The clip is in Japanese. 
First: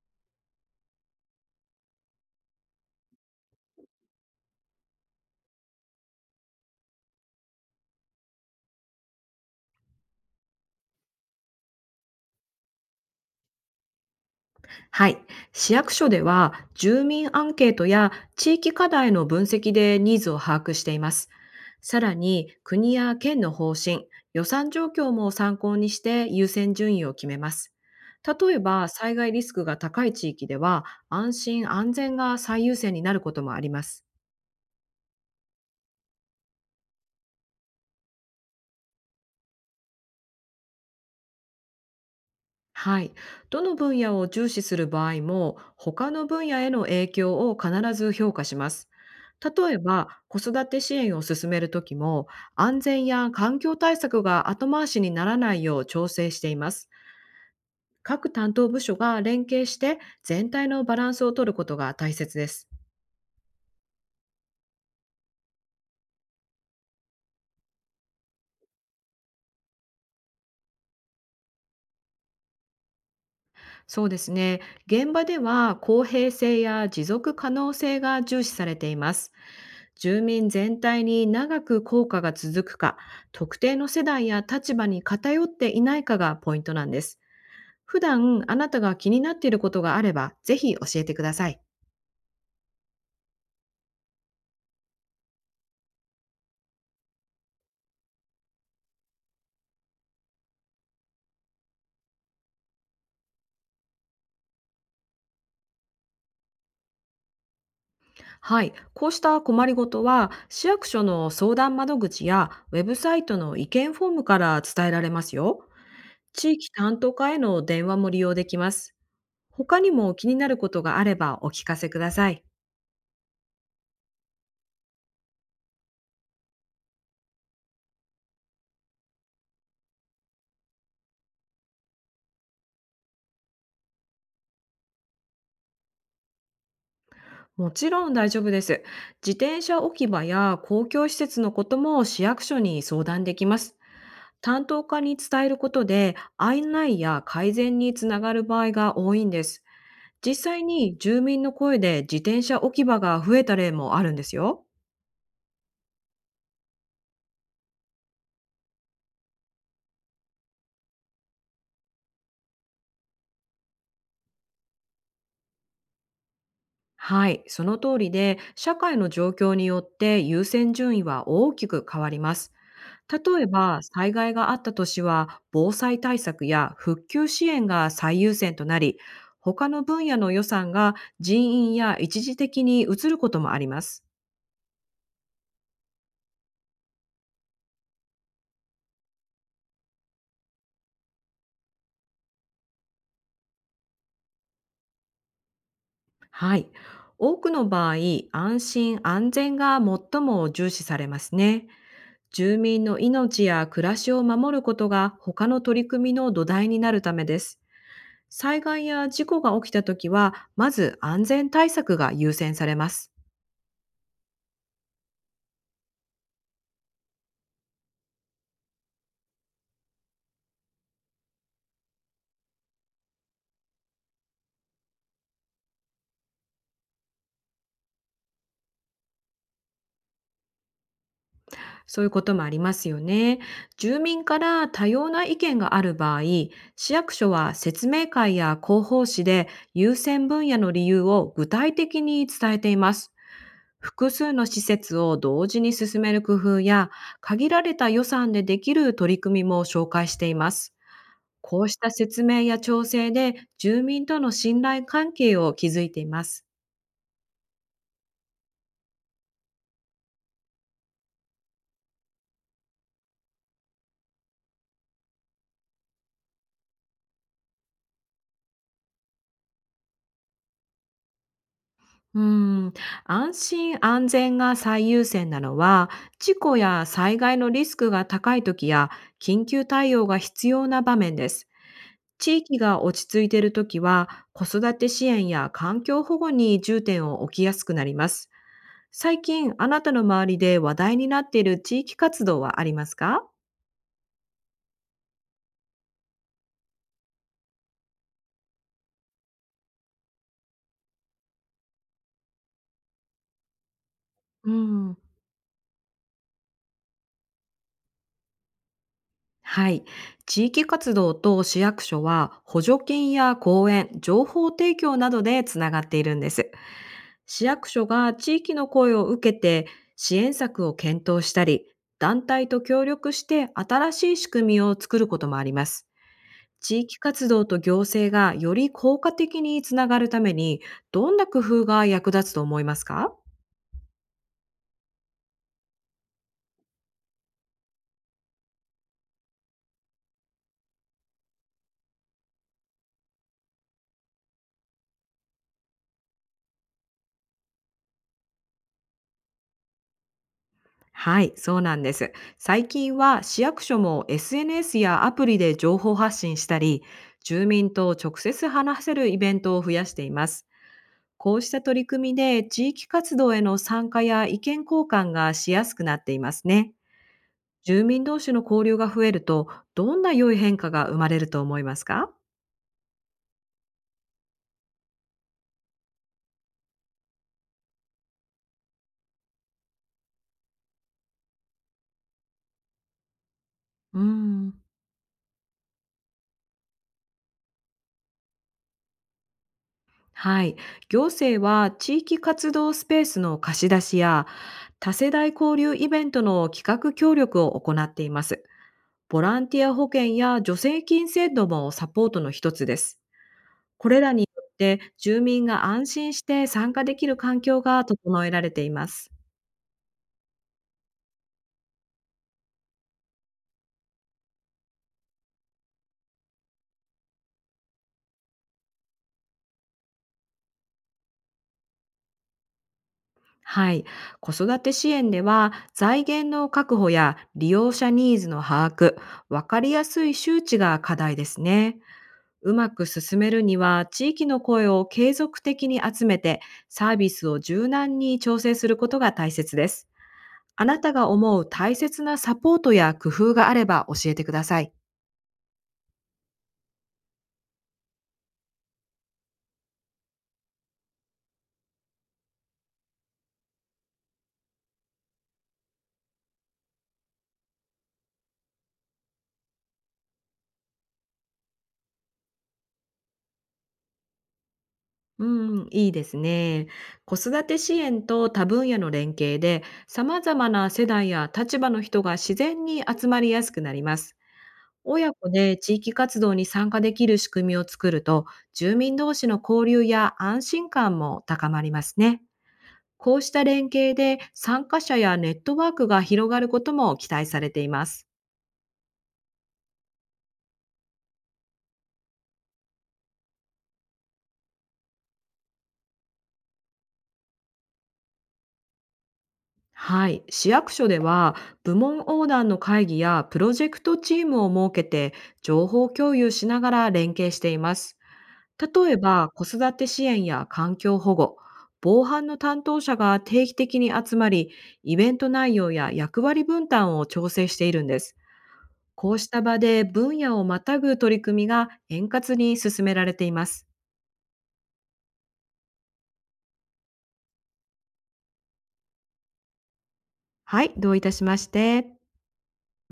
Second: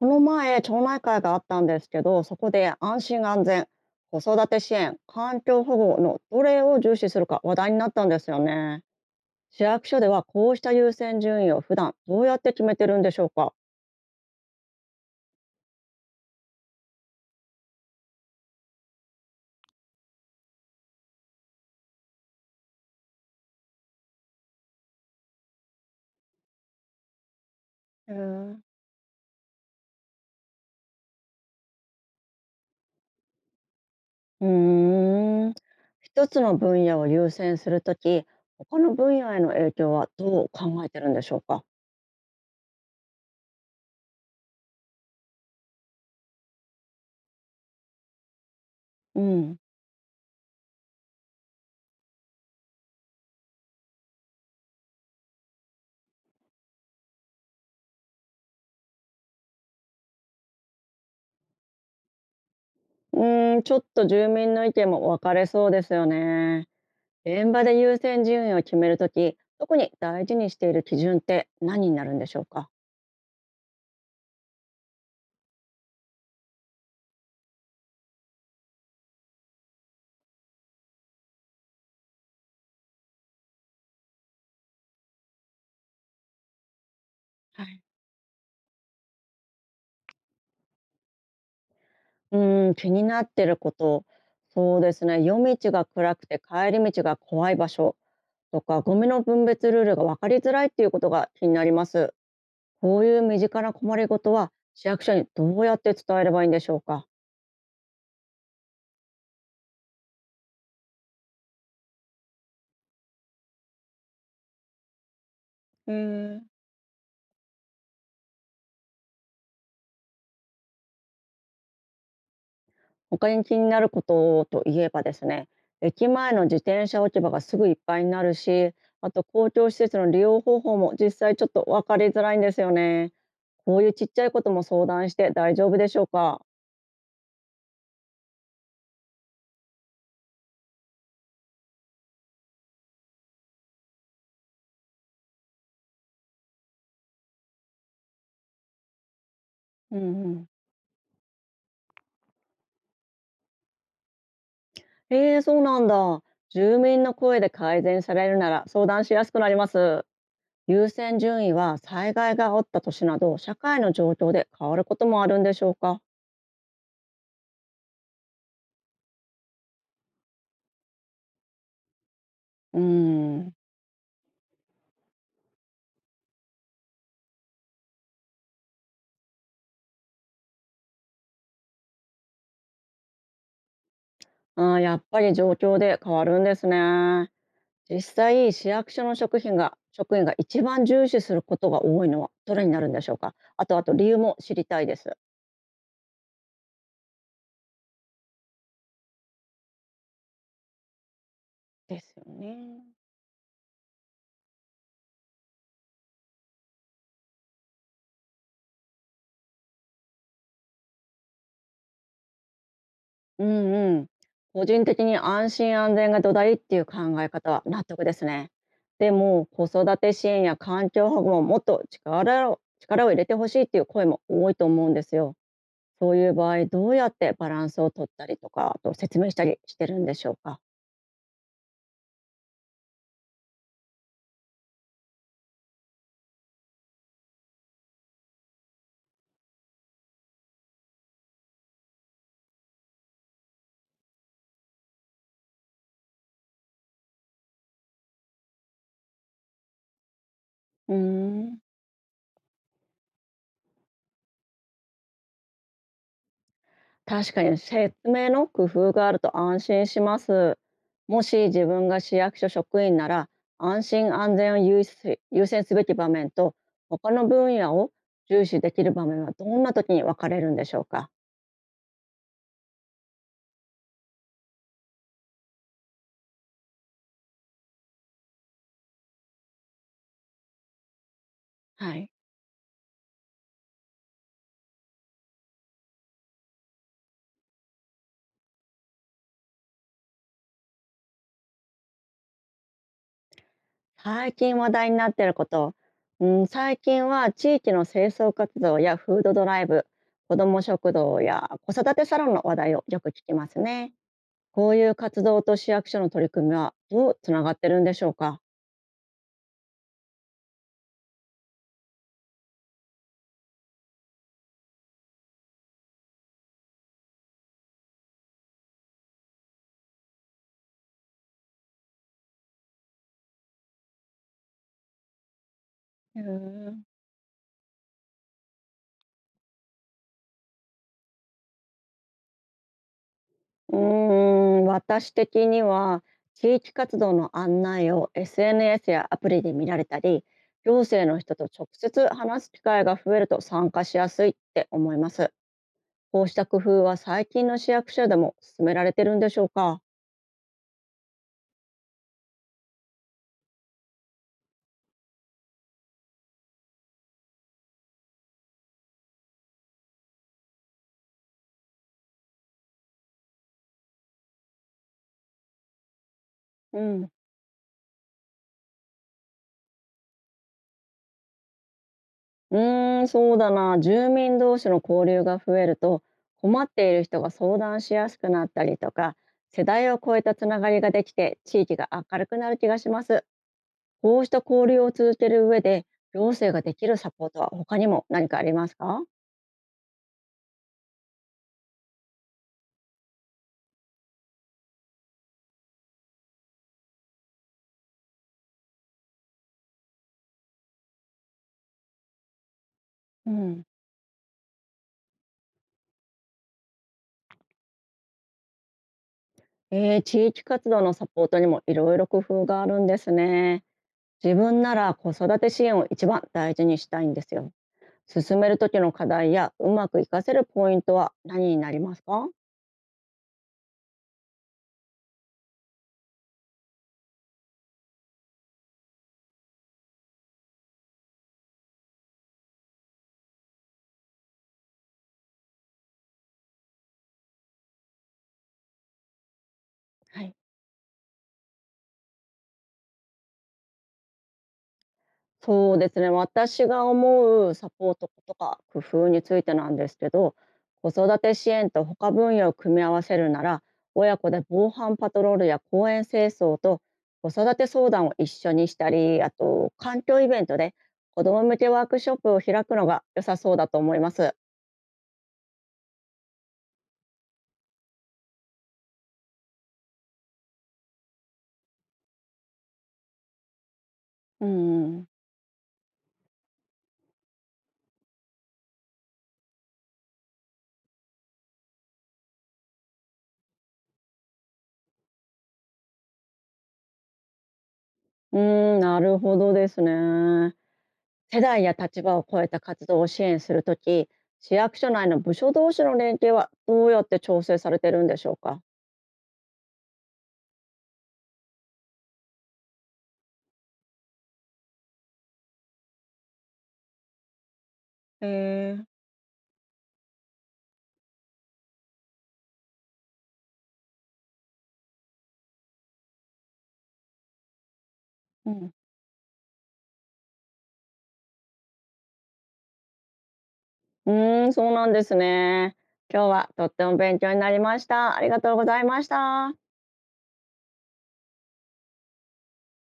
この前、町内会があったんですけど、そこで安心安全、子育て支援、環境保護のどれを重視するか話題になったんですよね。市役所ではこうした優先順位を普段どうやって決めてるんでしょうか？はい。市役所では住民アンケートや地域課題の分析でニーズを把握しています。さらに国や県の方針、予算状況も参考にして優先順位を決めます。へ例え。えば災害リスクが高い地域では、安心安全が最優先になることもあります。うーん、一つの分野を優先するとき、他の分野への影響はどう考えてるんでしょうか？はい。どの分野を重視する場合も、他の分野への影響を必ず評価します。うん。例えば、子育て支援を進めるときも、安全や環境対策が後回しにならないよう調整しています。各担当部署が連携して、全体のバランスを取ることが大切です。ちょっと住民の意見も分かれそうですよね。現場で優先順位を決めるとき、特に大事にしている基準って何になるんでしょうか？そうですね。現場では公平性や持続可能性が重視されています。住民全体に長く効果が続くか、特定の世代や立場に偏っていないかがポイントなんです。はい。普段あなたが気になっていることがあれば、ぜひ教えてください。気になってること、そうですね。夜道が暗くて帰り道が怖い場所とか、ゴミの分別ルールが分かりづらいっていうことが気になります。こういう身近な困りごとは市役所にどうやって伝えればいいんでしょうか？はい。こうした困りごとは、市役所の相談窓口やウェブサイトの意見フォームから伝えられますよ。えー、地域担当課への電話も利用できます。他にも気になることがあれば、お聞かせください。他に気になることといえばですね、駅前の自転車置き場がすぐいっぱいになるし、あと公共施設の利用方法も実際ちょっと分かりづらいんですよね。こういうちっちゃいことも相談して大丈夫でしょうか？もちろん大丈夫です。自転車置き場や公共施設のことも、市役所に相談できます。担当課に伝えることで、案内や改善につながる場合が多いんです。うんう実ん。際に住民の声で自転車置き場が増えた例もあるんですよ。えー、そうなんだ。住民の声で改善されるなら相談しやすくなります。優先順位は災害が起きた年など社会の状況で変わることもあるんでしょうか？はい、その通りで、社会の状況によって優先順位は大きく変わります。うー例えんば、災害があった年は、防災対策や復旧支援が最優先となり、他の分野の予算が人員や一時的に移ることもあります。あー、やっぱり状況で変わるんですね。実際、市役所の職員が一番重視することが多いのはどれになるんでしょうか？あと理由も知りたいです。はい、多くの場合、安心安全が最も重視されますね。ですよ住民ね。の命や暮らしを守ることが、他の取り組みの土台になるためです。災害や事故が起きたときは、まず安全対策が優先されます。うんうん。個人的に安心安全が土台っていう考え方は納得ですね。でも子育て支援や環境保護ももっと力を入れてほしいっていう声も多いと思うんですよ。そういう場合どうやってバランスを取ったりとか、あと説明したりしてるんでしょうか？そういうこともありますよね。住民から多様な意見がある場合、市役所は説明会や広報誌で優先分野の理由を具体的に伝えています。複数の施設を同時に進める工夫や、限られた予算でできる取り組みも紹介しています。うーんこうした説明や調整で、住民との信頼関係を築いています。確かに説明の工夫があると安心します。もし自分が市役所職員なら、安心安全を優先すべき場面と他の分野を重視できる場面はどんな時に分かれるんでしょうか？うーん、安心安全が最優先なのは、事故や災害のリスクが高い時や、緊急対応が必要な場面です。はい、地域が落ち着いている時は、子育て支援や環境保護に重点を置きやすくなります。最近、あなたの周りで話題になっている地域活動はありますか？最近話題になっていること、うん、最近は地域の清掃活動やフードドライブ、子ども食堂や子育てサロンの話題をよく聞きますね。うこういうん。活動と市役所の取り組みはどうつながってるんでしょうか？はい。地域活動と市役所は、補助金や講演、情報提供などでつながっているんです。市役所が地域の声を受けて支援策を検討したり、団体と協力して新しい仕組みを作ることもあります。へ地え。域活動と行政がより効果的につながるために、どんな工夫が役立つと思いますか？うー私的には地域活動の案内を SNS やアプリで見られたり、行政の人と直接話す機会が増えると参加しやすいって思います。こうした工夫は最近の市役所でも進められてるんでしょうか？はい、そうなんです。最近は市役所も SNS やアプリで情報発信したり、住民と直接話せるイベントを増やしています。こうした取り組みで、地域活動への参加や意見交換がしやすくなっていますね。うん。住民同士の交流が増えると、どんな良い変化が生まれると思いますか？そうだな、住民同士の交流が増えると、困っている人が相談しやすくなったりとか、世代を超えたつながりができて地域が明るくなる気がします。うーこうしたん。交流を続ける上で、行政ができるサポートは他にも何かありますか？はい。行政は地域活動スペースの貸し出しや、多世代交流イベントの企画協力を行っています。ボランティア保険や助成金制度もサポートの一つです。うん。これらによって、住民が安心して参加できる環境が整えられています。えー、地域活動のサポートにもいろいろ工夫があるんですね。自分なら子育て支援を一番大事にしたいんですよ。進める時の課題やうまく活かせるポイントは何になりますか？はい。子育て支援では、財源の確保や利用者ニーズの把握、わかりやすい周知が課題ですね。うまく進めるには、地域の声を継続的に集めて、サービスを柔軟に調整することが大切です。はい。あなたが思う大切なサポートや工夫があれば、教えてください。そうですね、私が思うサポートとか工夫についてなんですけど、子育て支援と他分野を組み合わせるなら、親子で防犯パトロールや公園清掃と子育て相談を一緒にしたり、あと環境イベントで子ども向けワークショップを開くのが良さそうだと思います。うん、いいですね。子育て支援と多分野の連携で、様々な世代や立場の人が自然に集まりやすくなります。うん、うん、親子で地域活動に参加できる仕組みを作ると、住民同士の交流や安心感も高まりますね。こうした連携で、参加者やネットワークが広がることも期待されています。なるほどですね。世代や立場を超えた活動を支援するとき、市役所内の部署同士の連携はどうやって調整されてるんでしょうか？はい、市役所では部門横断の会議やプロジェクトチームを設けて、情報共有しながら連携しています。へえ、例えば、子育て支援や環境保護、防犯の担当者が定期的に集まり、イベント内容や役割分担を調整しているんです。うん。こうした場で、分野をまたぐ取り組みが円滑に進められています。そうなんですね。今日はとっても勉強になりました。ありがとうございました。はい、どういたしまして。